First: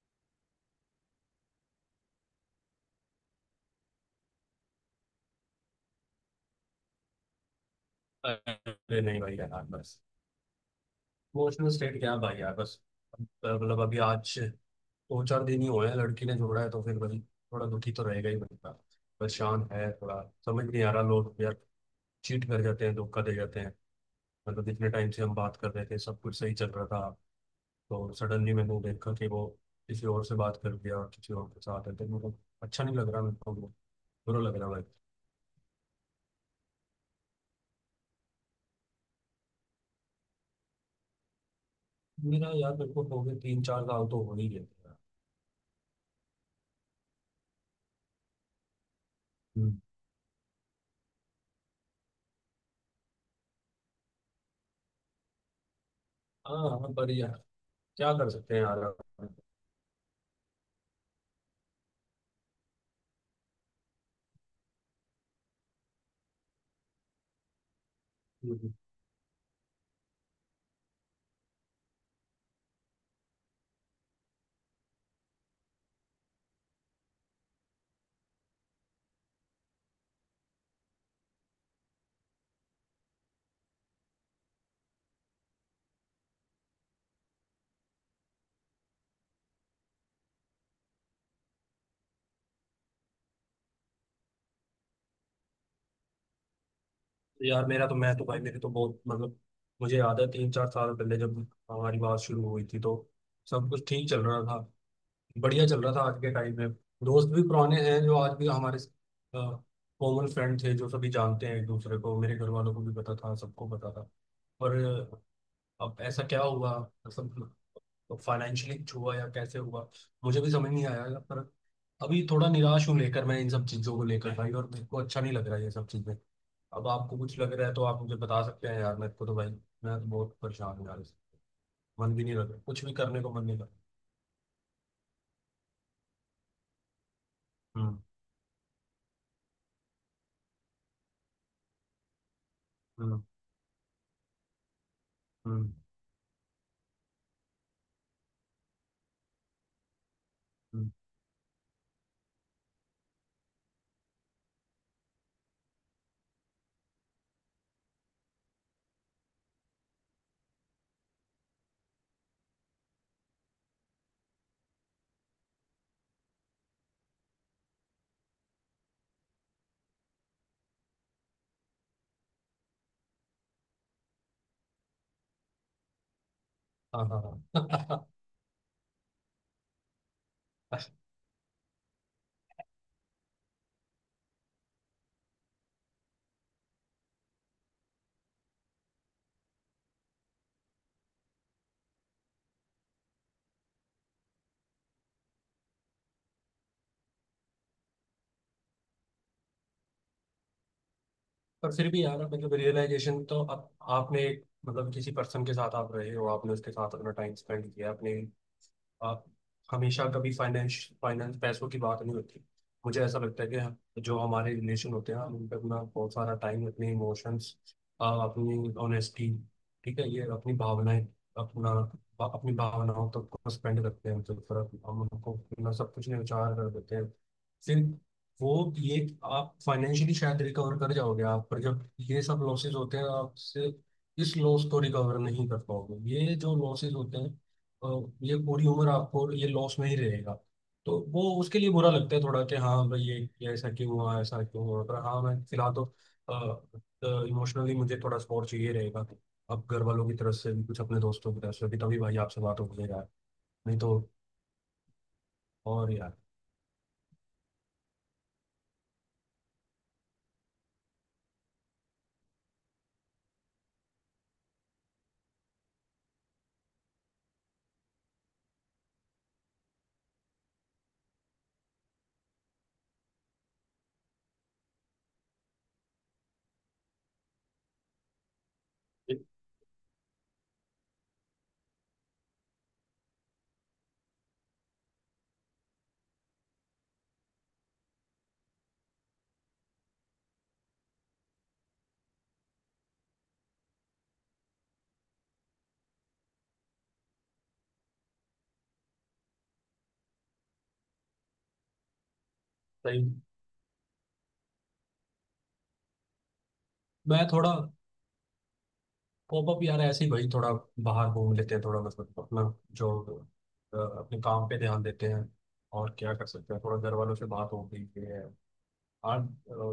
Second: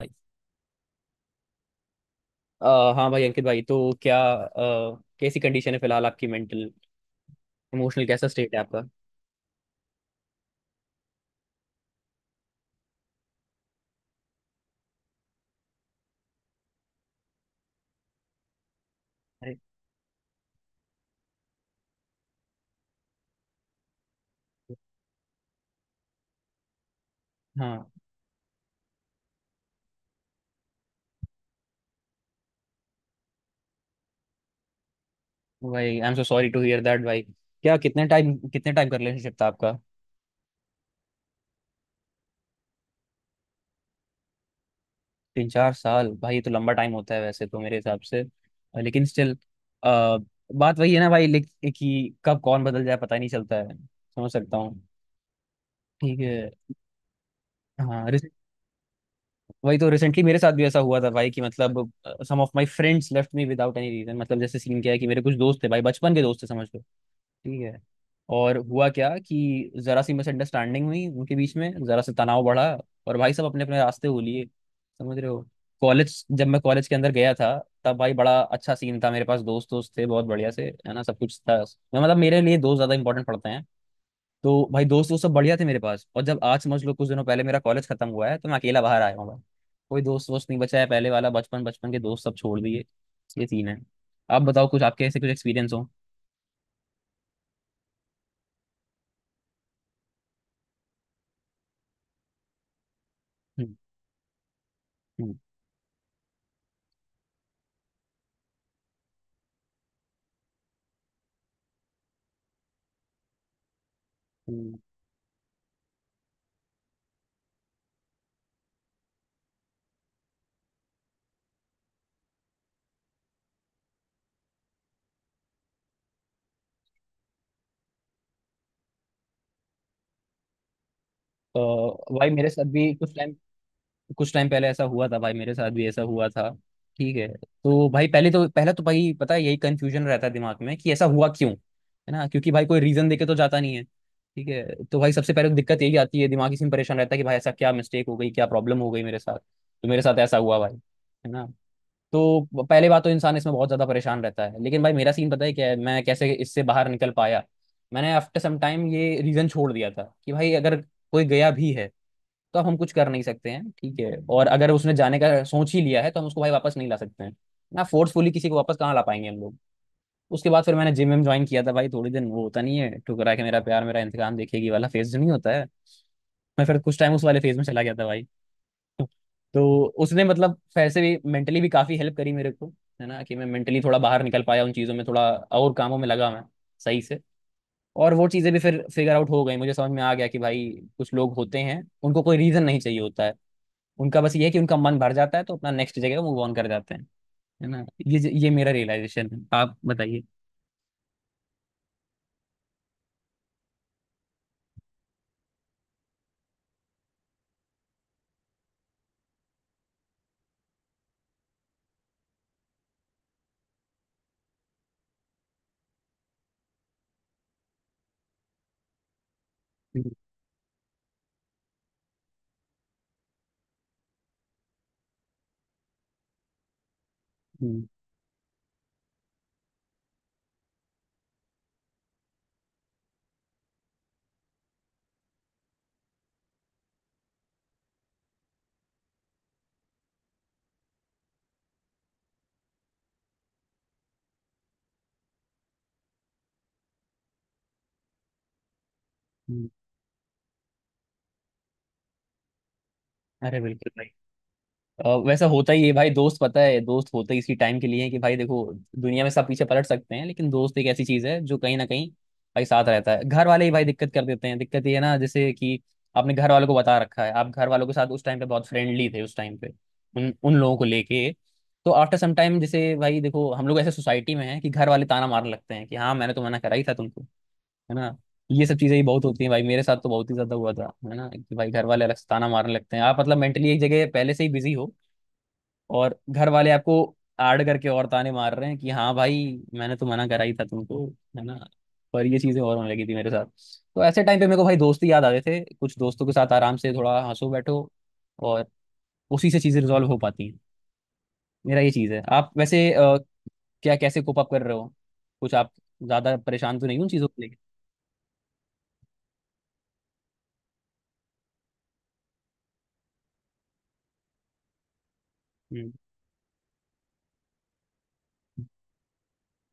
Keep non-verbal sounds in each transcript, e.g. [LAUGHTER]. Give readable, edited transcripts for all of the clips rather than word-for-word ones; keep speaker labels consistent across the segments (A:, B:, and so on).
A: भाई हाँ भाई अंकित भाई, तो क्या कैसी कंडीशन है फिलहाल आपकी? मेंटल इमोशनल कैसा स्टेट है आपका?
B: अरे नहीं भाई यार बस। इमोशनल स्टेट क्या भाई यार बस। मतलब अभी आज दो चार दिन ही हुए हैं लड़की ने जोड़ा है तो फिर भाई थोड़ा दुखी तो रहेगा ही बंदा।
A: अरे
B: परेशान है थोड़ा। समझ नहीं आ रहा लोग यार चीट कर जाते हैं धोखा दे जाते हैं। मतलब जितने टाइम से हम बात कर रहे थे सब कुछ सही चल रहा था
A: हाँ
B: तो सडनली मैंने देखा कि वो किसी और से बात कर दिया और किसी और के साथ है तो मतलब अच्छा नहीं लग रहा मेरे को। बुरा लग रहा भाई।
A: भाई, I am so sorry to hear that भाई। क्या कितने टाइम का रिलेशनशिप था आपका?
B: मेरा यार मेरे को हो गए तीन चार साल तो हो ही गए थे यार।
A: 3 4 साल भाई, ये तो लंबा टाइम होता है वैसे तो मेरे हिसाब से। लेकिन स्टिल
B: हम्म।
A: बात वही है ना भाई, कि कब कौन बदल जाए पता ही नहीं चलता है, समझ सकता हूँ। ठीक है।
B: हाँ हाँ, पर यार
A: हाँ,
B: क्या कर सकते हैं यार।
A: वही तो, रिसेंटली मेरे साथ भी ऐसा हुआ था भाई कि मतलब some of my friends left me without any reason. मतलब जैसे सीन क्या है कि मेरे कुछ दोस्त थे भाई, बचपन के दोस्त थे, समझ लो। ठीक है। और
B: हम्म।
A: हुआ क्या कि जरा सी मिसअंडरस्टैंडिंग हुई उनके बीच में, जरा सा तनाव बढ़ा, और भाई सब अपने अपने रास्ते हो लिए, समझ रहे हो। कॉलेज, जब मैं कॉलेज के अंदर गया था तब भाई बड़ा अच्छा सीन था, मेरे पास दोस्त दोस्त थे, बहुत बढ़िया से, है ना, सब कुछ था। मैं मतलब मेरे लिए दोस्त ज्यादा इंपॉर्टेंट पड़ते हैं। तो भाई दोस्त वो सब बढ़िया थे मेरे पास, और जब आज, समझ लो कुछ दिनों पहले मेरा कॉलेज खत्म हुआ है, तो मैं अकेला बाहर आया हूँ भाई। कोई दोस्त वोस्त नहीं बचा है, पहले वाला बचपन बचपन के दोस्त सब छोड़ दिए। ये सीन है। आप बताओ, कुछ आपके ऐसे कुछ एक्सपीरियंस हो।
B: यार मेरा तो मैं तो भाई मेरे तो बहुत मतलब मुझे याद है तीन चार साल पहले जब हमारी बात शुरू हुई थी तो सब
A: हम्म।
B: कुछ ठीक चल रहा था।
A: हम्म।
B: बढ़िया चल रहा था आज के टाइम में। दोस्त भी पुराने हैं जो आज भी हमारे कॉमन फ्रेंड थे जो सभी जानते हैं एक दूसरे को मेरे घर वालों को भी पता था सबको पता था।
A: हम्म।
B: पर अब ऐसा क्या हुआ मतलब फाइनेंशियली हुआ या कैसे हुआ मुझे भी समझ नहीं आया। पर अभी थोड़ा निराश हूँ लेकर मैं इन सब चीज़ों को लेकर भाई और मेरे को अच्छा नहीं लग रहा है ये सब चीज़ें। अब आपको कुछ लग रहा है तो आप मुझे बता सकते हैं यार मेरे को तो भाई मैं तो बहुत परेशान हूँ यार इससे। मन
A: तो
B: भी
A: भाई
B: नहीं
A: मेरे
B: लग रहा
A: साथ
B: कुछ भी
A: भी कुछ
B: करने को
A: टाइम
B: मन नहीं लग रहा।
A: कुछ टाइम पहले ऐसा हुआ था भाई, मेरे साथ भी ऐसा हुआ था। ठीक है, तो
B: हम्म।
A: भाई पहले तो पहला तो भाई पता है यही कंफ्यूजन रहता है दिमाग में कि ऐसा हुआ क्यों, है ना, क्योंकि भाई कोई रीजन
B: हम्म।
A: देके तो जाता नहीं है। ठीक है, तो भाई सबसे पहले तो
B: हम्म।
A: दिक्कत यही आती है, दिमाग इसी में परेशान रहता है कि भाई ऐसा क्या मिस्टेक हो गई, क्या प्रॉब्लम हो गई मेरे साथ, तो मेरे साथ ऐसा हुआ भाई,
B: हम्म,
A: है ना। तो पहले बात तो इंसान इसमें बहुत ज्यादा परेशान रहता है, लेकिन भाई मेरा सीन पता है क्या है, मैं कैसे इससे बाहर निकल पाया। मैंने आफ्टर सम टाइम ये रीजन छोड़ दिया था कि भाई अगर कोई गया भी है तो अब हम कुछ कर नहीं सकते हैं, ठीक है, और अगर उसने जाने का सोच ही लिया है तो हम उसको भाई वापस नहीं ला सकते हैं, ना फोर्सफुली किसी को वापस कहाँ ला पाएंगे हम लोग। उसके बाद फिर मैंने जिम में ज्वाइन किया था भाई, थोड़ी दिन वो होता नहीं है, ठुकरा के मेरा प्यार मेरा इंतकाम देखेगी वाला फेज जो नहीं होता है, मैं फिर कुछ
B: हाँ
A: टाइम उस वाले फेज में
B: हाँ
A: चला गया था
B: हाँ।
A: भाई। तो उसने मतलब वैसे
B: [LAUGHS]
A: भी मेंटली भी काफी हेल्प करी मेरे को, है ना, कि मैं मेंटली थोड़ा बाहर निकल पाया उन चीजों में, थोड़ा और कामों में लगा मैं, सही से। और वो चीजें भी फिर फिगर आउट हो गई, मुझे समझ में आ गया कि भाई कुछ लोग होते हैं उनको कोई रीजन नहीं चाहिए होता है, उनका बस ये है कि उनका मन भर जाता है तो अपना नेक्स्ट जगह मूव ऑन कर जाते हैं, है ना। ये मेरा रियलाइजेशन है, आप बताइए।
B: पर फिर भी यार मतलब रियलाइजेशन तो अब आपने एक मतलब किसी पर्सन के साथ आप रहे हो आपने उसके साथ अपना टाइम स्पेंड किया अपने आप हमेशा कभी फाइनेंस फाइनेंस पैसों की बात नहीं होती। मुझे ऐसा लगता है कि जो हमारे रिलेशन होते हैं हम उन पर अपना बहुत सारा टाइम अपने इमोशंस अपनी ऑनेस्टी ठीक है
A: हम्म।
B: ये अपनी भावनाएं अपना अपनी भावनाओं तक को स्पेंड करते हैं तो फिर हम उनको अपना सब कुछ न्यौछावर कर देते हैं। फिर
A: हम्म।
B: वो ये आप फाइनेंशियली शायद रिकवर कर जाओगे आप पर जब ये सब लॉसेस होते हैं आपसे इस लॉस को रिकवर नहीं कर पाओगे ये जो लॉसेस होते हैं अ, ये पूरी उम्र आपको ये लॉस में ही रहेगा। तो वो उसके लिए बुरा लगता है थोड़ा कि हाँ भाई ये ऐसा क्यों हुआ पर हाँ मैं फिलहाल तो इमोशनली मुझे थोड़ा सपोर्ट चाहिए रहेगा। अब
A: हम्म।
B: घर वालों की तरफ से भी कुछ अपने दोस्तों की तरफ से भी तभी भाई आपसे बात हो गई यार
A: अरे
B: नहीं
A: बिल्कुल
B: तो।
A: भाई, वैसा होता ही है
B: और
A: भाई,
B: यार
A: दोस्त, पता है दोस्त होते ही इसी टाइम के लिए हैं कि भाई देखो दुनिया में सब पीछे पलट सकते हैं लेकिन दोस्त एक ऐसी चीज है जो कहीं ना कहीं भाई साथ रहता है। घर वाले ही भाई दिक्कत कर देते हैं, दिक्कत ये है ना, जैसे कि आपने घर वालों को बता रखा है, आप घर वालों के साथ उस टाइम पे बहुत फ्रेंडली थे, उस टाइम पे उन उन लोगों को लेके, तो आफ्टर सम टाइम जैसे भाई देखो हम लोग ऐसे सोसाइटी में हैं कि घर वाले ताना मारने लगते हैं कि हाँ मैंने तो मना करा ही था तुमको, है ना, ये सब चीजें ही बहुत
B: एक
A: होती हैं भाई, मेरे साथ तो बहुत ही ज्यादा हुआ था, है ना, कि भाई घर वाले अलग से ताना मारने लगते हैं, आप मतलब मेंटली एक जगह पहले से ही बिजी हो, और घर वाले आपको आड़ करके और ताने मार रहे हैं कि हाँ भाई मैंने तो मना करा ही था तुमको, है ना। पर ये चीजें और होने लगी थी मेरे साथ। तो ऐसे टाइम पे मेरे को भाई दोस्त ही याद आ गए थे, कुछ दोस्तों के साथ आराम से थोड़ा हंसो बैठो, और उसी से चीजें रिजॉल्व हो पाती हैं। मेरा ये चीज है। आप वैसे
B: टाइम
A: क्या, कैसे कोप अप कर रहे हो? कुछ आप ज्यादा परेशान तो नहीं हो उन
B: मैं
A: चीजों को
B: थोड़ा
A: लेकर?
B: पॉपअप यार ऐसे ही भाई थोड़ा बाहर घूम लेते हैं थोड़ा मतलब अपना जो अपने काम पे ध्यान देते हैं। और
A: हम्म।
B: क्या कर सकते हैं थोड़ा घर वालों से बात हो गई है आज।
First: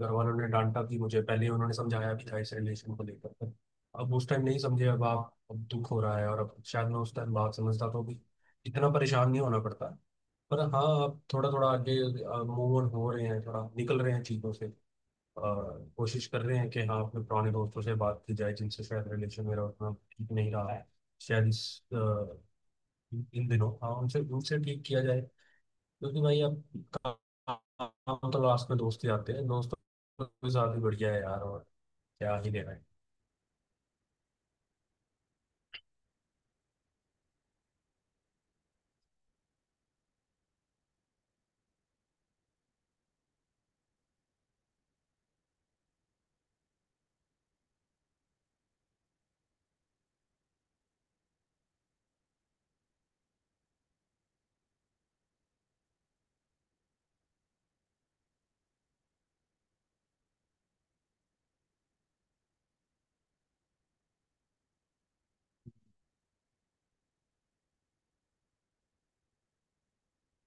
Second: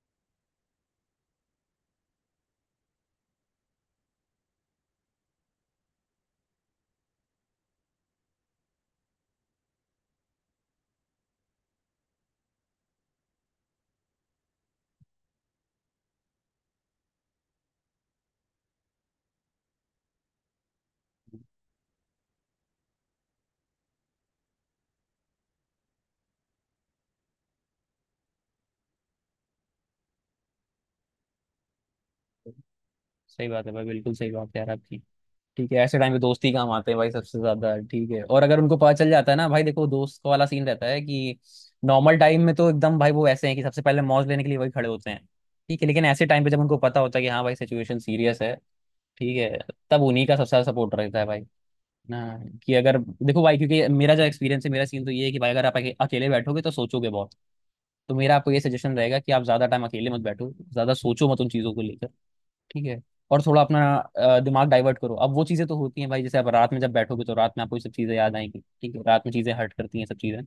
B: घर वालों ने डांटा भी मुझे पहले उन्होंने समझाया भी था इस रिलेशन को लेकर। अब उस टाइम नहीं समझे अब आप अब दुख हो रहा है और अब शायद मैं उस टाइम बात समझता तो भी इतना परेशान नहीं होना पड़ता। पर हाँ आप थोड़ा थोड़ा आगे मूव ऑन हो रहे हैं थोड़ा निकल रहे हैं चीज़ों से और कोशिश कर रहे हैं कि हाँ अपने पुराने दोस्तों से बात की जाए जिनसे शायद रिलेशन मेरा उतना ठीक नहीं रहा है शायद इन दिनों हाँ उनसे उनसे ठीक किया जाए। क्योंकि भाई अब काम तो लास्ट में दोस्त ही आते हैं दोस्त तो काफी बढ़िया है यार और क्या ही लेना है।
A: सही बात है भाई, बिल्कुल सही बात है यार आपकी। ठीक है, ऐसे टाइम पे दोस्त ही काम आते हैं भाई सबसे ज्यादा, ठीक है, और अगर उनको पता चल जाता है ना, भाई देखो दोस्त का वाला सीन रहता है कि नॉर्मल टाइम में तो एकदम भाई वो ऐसे हैं कि सबसे पहले मौज लेने के लिए वही खड़े होते हैं, ठीक है, लेकिन ऐसे टाइम पे जब उनको पता होता है कि हाँ भाई सिचुएशन सीरियस है, ठीक है, तब उन्हीं का सबसे ज्यादा सपोर्ट रहता है भाई, ना, कि अगर देखो भाई क्योंकि मेरा जो एक्सपीरियंस है, मेरा सीन तो ये है कि भाई अगर आप अकेले बैठोगे तो सोचोगे बहुत, तो मेरा आपको ये सजेशन रहेगा कि आप ज्यादा टाइम अकेले मत बैठो, ज्यादा सोचो मत उन चीजों को लेकर, ठीक है, और थोड़ा अपना दिमाग डाइवर्ट करो। अब वो चीजें तो होती हैं भाई, जैसे आप रात में जब बैठोगे तो रात में आपको ये सब चीजें याद आएंगी, ठीक है, रात में चीजें हर्ट करती हैं सब चीजें,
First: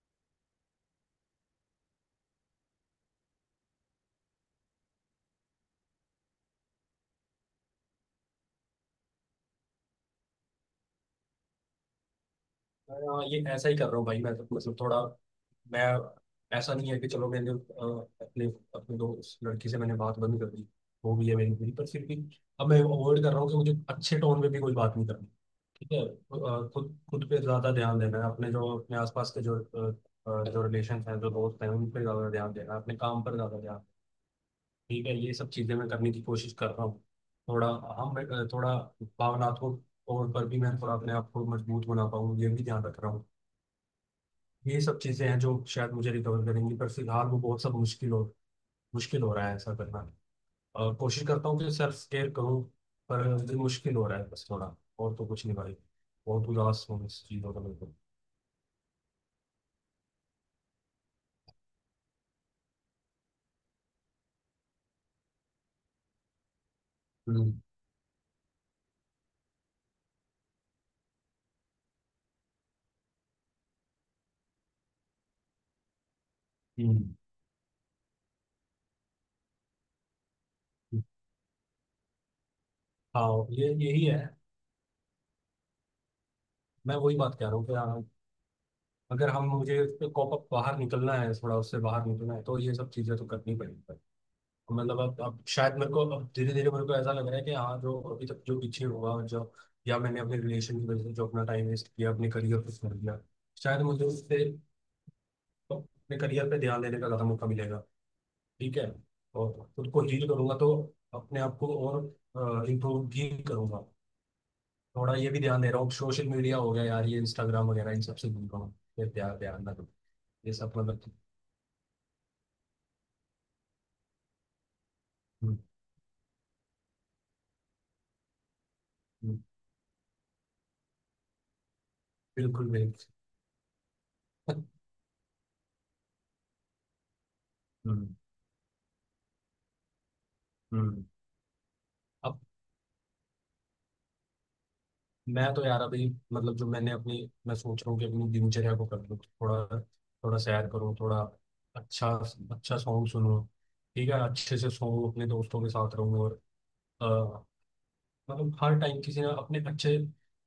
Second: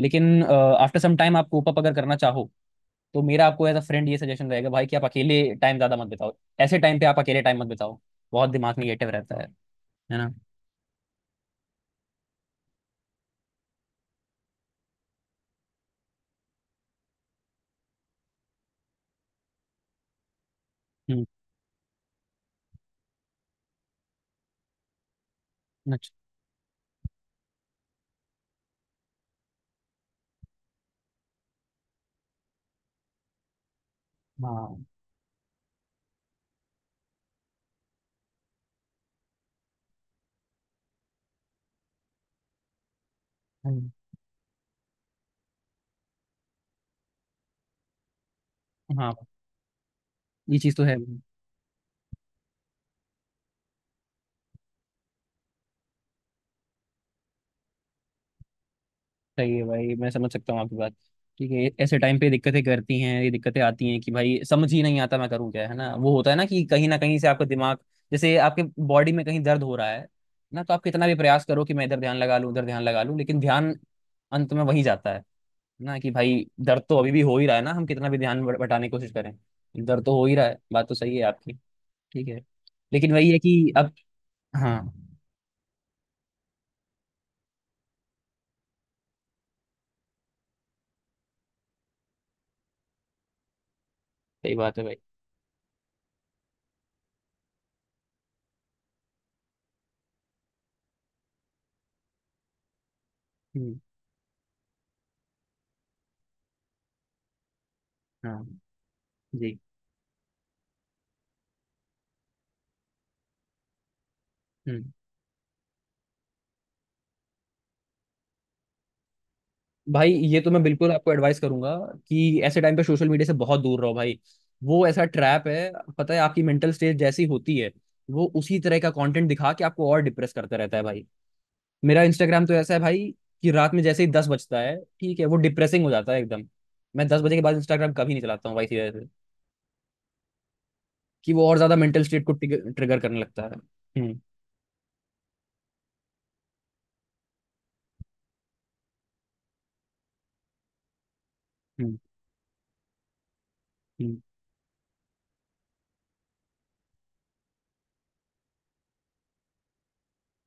A: लेकिन आफ्टर सम टाइम आप कोप अप अगर करना चाहो तो मेरा आपको एज अ फ्रेंड ये सजेशन रहेगा भाई कि आप अकेले टाइम ज्यादा मत बिताओ, ऐसे टाइम पे आप अकेले टाइम मत बिताओ, बहुत दिमाग निगेटिव रहता है ना।
B: ये ऐसा ही कर रहा हूँ भाई मैं तो मतलब थोड़ा मैं ऐसा नहीं है कि चलो अपने अपने दोस्त लड़की से मैंने बात बंद कर दी वो
A: हम्म।
B: भी है मेरी पूरी पर फिर भी। अब मैं अवॉइड कर रहा हूँ कि मुझे अच्छे टोन में भी कोई बात नहीं करनी। ठीक है
A: अच्छा।
B: खुद खुद पे ज्यादा ध्यान देना है अपने जो अपने आसपास के जो जो रिलेशन हैं जो दोस्त हैं उन पे ज्यादा ध्यान देना है अपने काम पर ज्यादा ध्यान।
A: हाँ।
B: ठीक है ये सब चीजें मैं करने की कोशिश कर रहा हूँ थोड़ा हम थोड़ा भावनात्मक तौर पर भी मैं थोड़ा अपने आप को मजबूत बना पाऊँ ये भी ध्यान रख रहा हूँ।
A: हम्म।
B: ये सब चीजें हैं जो शायद मुझे रिकवर करेंगी पर फिलहाल वो बहुत सब मुश्किल हो
A: हाँ,
B: रहा है ऐसा करना।
A: ये चीज तो
B: और
A: है।
B: कोशिश करता हूँ कि सेल्फ केयर करूँ पर ये मुश्किल हो रहा है बस थोड़ा और तो कुछ नहीं भाई। बहुत उदास हूँ इस चीज़ों का बिल्कुल।
A: सही है भाई, मैं समझ सकता हूँ आपकी बात, ठीक है, ऐसे टाइम पे दिक्कतें करती हैं ये, दिक्कतें आती हैं कि भाई समझ ही नहीं आता मैं करूँ क्या, है ना, वो होता है ना कि कहीं ना कहीं से आपका
B: हम्म।
A: दिमाग, जैसे आपके बॉडी में कहीं दर्द हो रहा है ना, तो आप कितना भी प्रयास करो कि मैं इधर ध्यान लगा लूँ उधर ध्यान लगा लूँ, लेकिन ध्यान अंत में वही जाता है, ना, कि भाई दर्द तो अभी
B: हम्म।
A: भी हो ही रहा है ना, हम कितना भी ध्यान बटाने की कोशिश करें, दर्द तो हो ही रहा है, बात तो
B: हम्म।
A: सही है आपकी, ठीक है, लेकिन वही है
B: हाँ ये
A: कि अब,
B: यही है।
A: हाँ,
B: मैं वही बात कह रहा हूँ कि हाँ, अगर हम मुझे उस पे कॉप अप बाहर निकलना है थोड़ा उससे बाहर निकलना है तो ये सब चीज़ें तो करनी पड़ेगी।
A: सही बात है भाई।
B: मतलब अब शायद मेरे को अब धीरे धीरे मेरे को ऐसा लग रहा है कि हाँ जो अभी तक जो पीछे हुआ जो या मैंने अपने रिलेशन की वजह से जो अपना टाइम वेस्ट किया अपने करियर को छोड़ दिया
A: हम्म।
B: शायद मुझे उससे अपने करियर पे ध्यान देने का ज़्यादा मौका मिलेगा।
A: हाँ।
B: ठीक है और
A: जी।
B: खुद को हील करूंगा तो अपने आप को और इम्प्रूव भी करूंगा।
A: हम्म।
B: थोड़ा ये भी ध्यान दे रहा हूँ सोशल मीडिया हो गया यार ये इंस्टाग्राम वगैरह इन सबसे दूर रहूँ। ये ध्यान ध्यान ना दूँ।
A: भाई ये तो
B: ये
A: मैं
B: सब
A: बिल्कुल
B: मतलब।
A: आपको एडवाइस करूंगा कि ऐसे टाइम पे सोशल मीडिया से बहुत दूर रहो भाई, वो ऐसा ट्रैप
B: हम्म।
A: है, पता है आपकी मेंटल स्टेट जैसी होती है वो उसी तरह का कंटेंट
B: हम्म,
A: दिखा के आपको और डिप्रेस करता रहता है भाई। मेरा इंस्टाग्राम तो
B: बिल्कुल
A: ऐसा है
B: बिल्कुल।
A: भाई कि रात में जैसे ही 10 बजता है,
B: [LAUGHS]
A: ठीक है, वो डिप्रेसिंग हो जाता है एकदम। मैं 10 बजे के बाद इंस्टाग्राम कभी
B: हम्म।
A: नहीं चलाता हूँ भाई सीधे से,
B: हम्म।
A: कि वो और ज्यादा मेंटल स्टेट को
B: अब
A: ट्रिगर करने लगता है। हम्म।
B: मैं तो यार अभी मतलब जो मैंने अपनी मैं सोच रहा हूँ कि अपनी दिनचर्या को कर लूँ थोड़ा थोड़ा सैर करूँ थोड़ा
A: हम्म।
B: अच्छा अच्छा सॉन्ग सुनूँ। ठीक
A: हम्म।
B: है अच्छे से सोऊं अपने दोस्तों के साथ रहूँ और अ, मतलब हर टाइम किसी ना अपने अच्छे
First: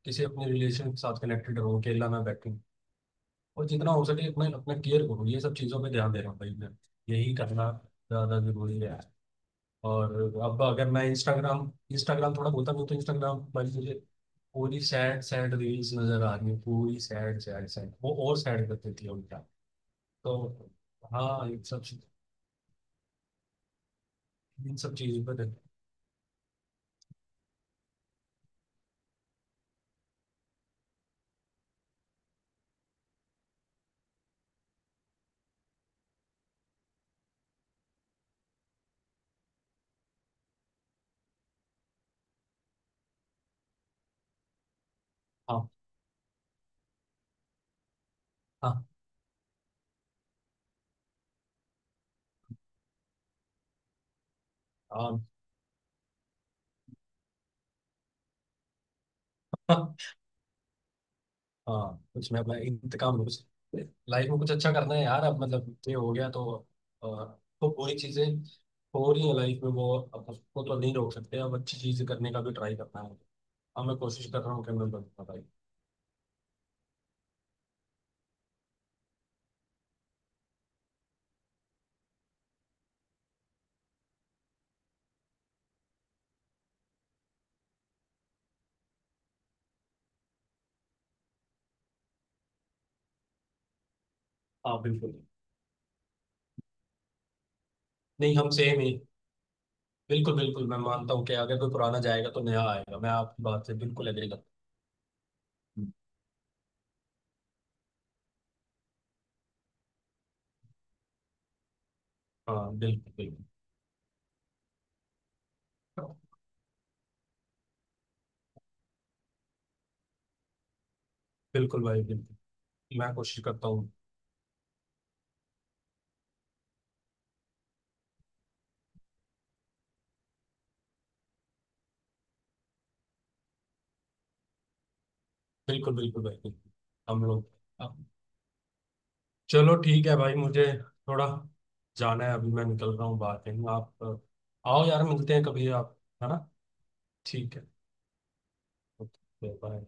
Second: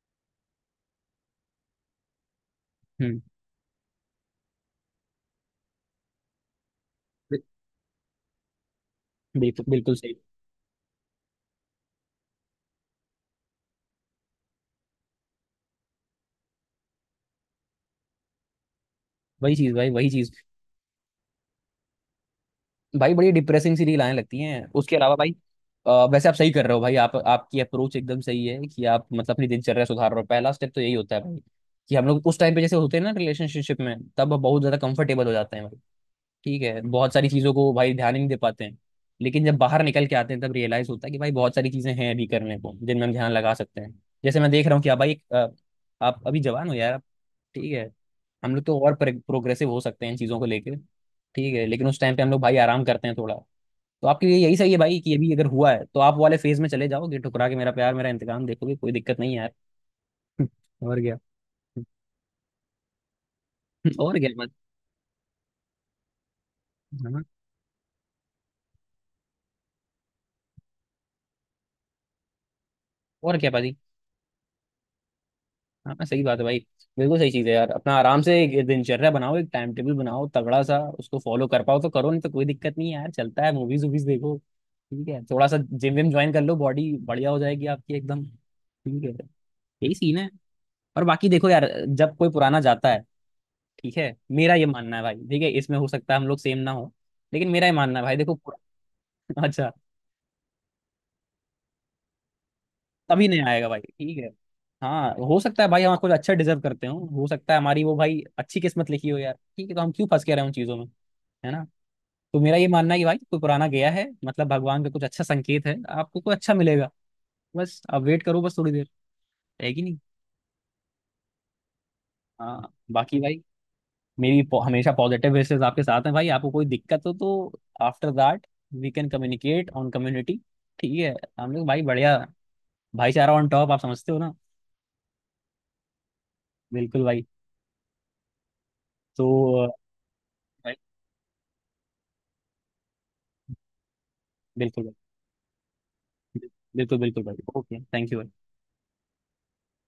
B: किसी अपने रिलेशन के साथ कनेक्टेड रहूँ अकेला ना बैठूँ।
A: हम्म।
B: और जितना हो सके अपने अपना केयर करूँ ये सब चीज़ों पर ध्यान दे रहा हूँ भाई मैं। यही करना ज़्यादा जरूरी है।
A: बिल्कुल बिल्कुल सही।
B: और अब अगर मैं इंस्टाग्राम इंस्टाग्राम थोड़ा बोलता हूँ तो इंस्टाग्राम पर मुझे पूरी सैड सैड रील्स नजर आ रही है पूरी सैड सैड सैड वो और सैड कर देती है उल्टा।
A: वही चीज भाई, वही चीज।
B: तो हाँ
A: भाई बड़ी डिप्रेसिंग सी रील आने लगती हैं
B: इन
A: उसके
B: सब
A: अलावा
B: चीजों
A: भाई।
B: पर।
A: वैसे आप सही कर रहे हो भाई, आप, आपकी अप्रोच एकदम सही है कि आप मतलब अपनी दिनचर्या सुधार रहे हो, पहला स्टेप तो यही होता है भाई, कि हम लोग उस टाइम पे जैसे होते हैं ना रिलेशनशिप में, तब बहुत ज्यादा कंफर्टेबल हो जाते हैं भाई, ठीक है, बहुत सारी चीजों को भाई ध्यान ही नहीं दे पाते हैं, लेकिन जब बाहर निकल के आते हैं तब रियलाइज होता है कि भाई बहुत सारी चीजें हैं अभी करने को जिनमें हम ध्यान लगा सकते हैं। जैसे मैं देख रहा हूँ कि आप भाई एक,
B: हाँ
A: आप अभी जवान हो यार, आप-, ठीक है, हम लोग तो
B: हाँ
A: और प्रोग्रेसिव हो सकते हैं इन चीजों को लेकर, ठीक है, लेकिन उस टाइम पे हम लोग भाई आराम करते हैं थोड़ा, तो आपके लिए यही सही है भाई कि
B: हाँ।
A: अभी अगर हुआ है तो आप वाले फेज में चले जाओगे, ठुकरा के मेरा प्यार मेरा इंतकाम देखोगे, कोई दिक्कत नहीं है यार।
B: हाँ
A: [LAUGHS] और क्या।
B: हाँ, कुछ मैं अपना इंतकाम लूँ कुछ
A: [LAUGHS] और क्या
B: लाइफ में
A: बात।
B: कुछ अच्छा करना है यार। अब मतलब ये हो गया तो अ,
A: हाँ हाँ।
B: तो पूरी चीजें हो रही है लाइफ में वो। अब उसको तो नहीं रोक सकते अब अच्छी चीजें करने का भी ट्राई करना है।
A: और क्या पाजी।
B: हाँ मैं कोशिश कर रहा हूँ कि मैं बता भाई।
A: हाँ हाँ, सही बात है भाई, बिल्कुल सही चीज है यार, अपना आराम से एक दिनचर्या बनाओ, एक टाइम टेबल बनाओ तगड़ा सा, उसको फॉलो कर पाओ तो करो, नहीं तो कोई दिक्कत नहीं है यार, चलता है, मूवीज वूवीज देखो, ठीक है, थोड़ा सा जिम विम ज्वाइन कर लो, बॉडी बढ़िया हो जाएगी आपकी एकदम, ठीक है, यही सीन है। और बाकी देखो यार, जब कोई पुराना जाता है, ठीक है, मेरा ये
B: हाँ
A: मानना है भाई,
B: बिल्कुल।
A: ठीक है, इसमें हो सकता है हम लोग सेम ना हो, लेकिन मेरा ये मानना है भाई देखो,
B: नहीं हम
A: पूरा-,
B: सेम ही।
A: [LAUGHS] अच्छा,
B: बिल्कुल बिल्कुल मैं मानता हूँ कि अगर कोई पुराना जाएगा तो नया आएगा मैं
A: तभी नहीं
B: आपकी बात
A: आएगा
B: से
A: भाई,
B: बिल्कुल
A: ठीक है,
B: एग्री करता
A: हाँ हो सकता है भाई
B: हूँ।
A: हम कुछ अच्छा डिजर्व करते हो सकता है हमारी वो भाई अच्छी किस्मत लिखी हो यार, ठीक है, तो हम क्यों फंस के रहे हैं उन चीजों में, है ना। तो मेरा ये
B: हाँ
A: मानना है कि
B: बिल्कुल
A: भाई कोई
B: बिल्कुल।
A: पुराना गया है मतलब भगवान का कुछ अच्छा संकेत है, आपको कोई अच्छा मिलेगा, बस आप वेट करो, बस थोड़ी देर, है कि नहीं।
B: बिल्कुल भाई बिल्कुल।
A: हाँ।
B: मैं
A: बाकी भाई,
B: कोशिश करता हूँ।
A: हमेशा पॉजिटिव विशेस आपके साथ हैं भाई, आपको कोई दिक्कत हो तो after that we can communicate on community, ठीक है, हम लोग भाई बढ़िया, भाईचारा ऑन टॉप, आप समझते हो ना।
B: बिल्कुल बिल्कुल भाई बिल्कुल।
A: बिल्कुल
B: हम
A: भाई।
B: लोग अब।
A: तो अ,
B: चलो ठीक है भाई मुझे
A: भाई,
B: थोड़ा जाना है अभी मैं निकल रहा हूँ बाहर कहीं आप
A: बिल्कुल
B: आओ
A: भाई,
B: यार मिलते हैं कभी आप। है ना।
A: बिल्कुल बिल्कुल भाई,
B: ठीक है।
A: ओके थैंक यू भाई।
B: Okay bye.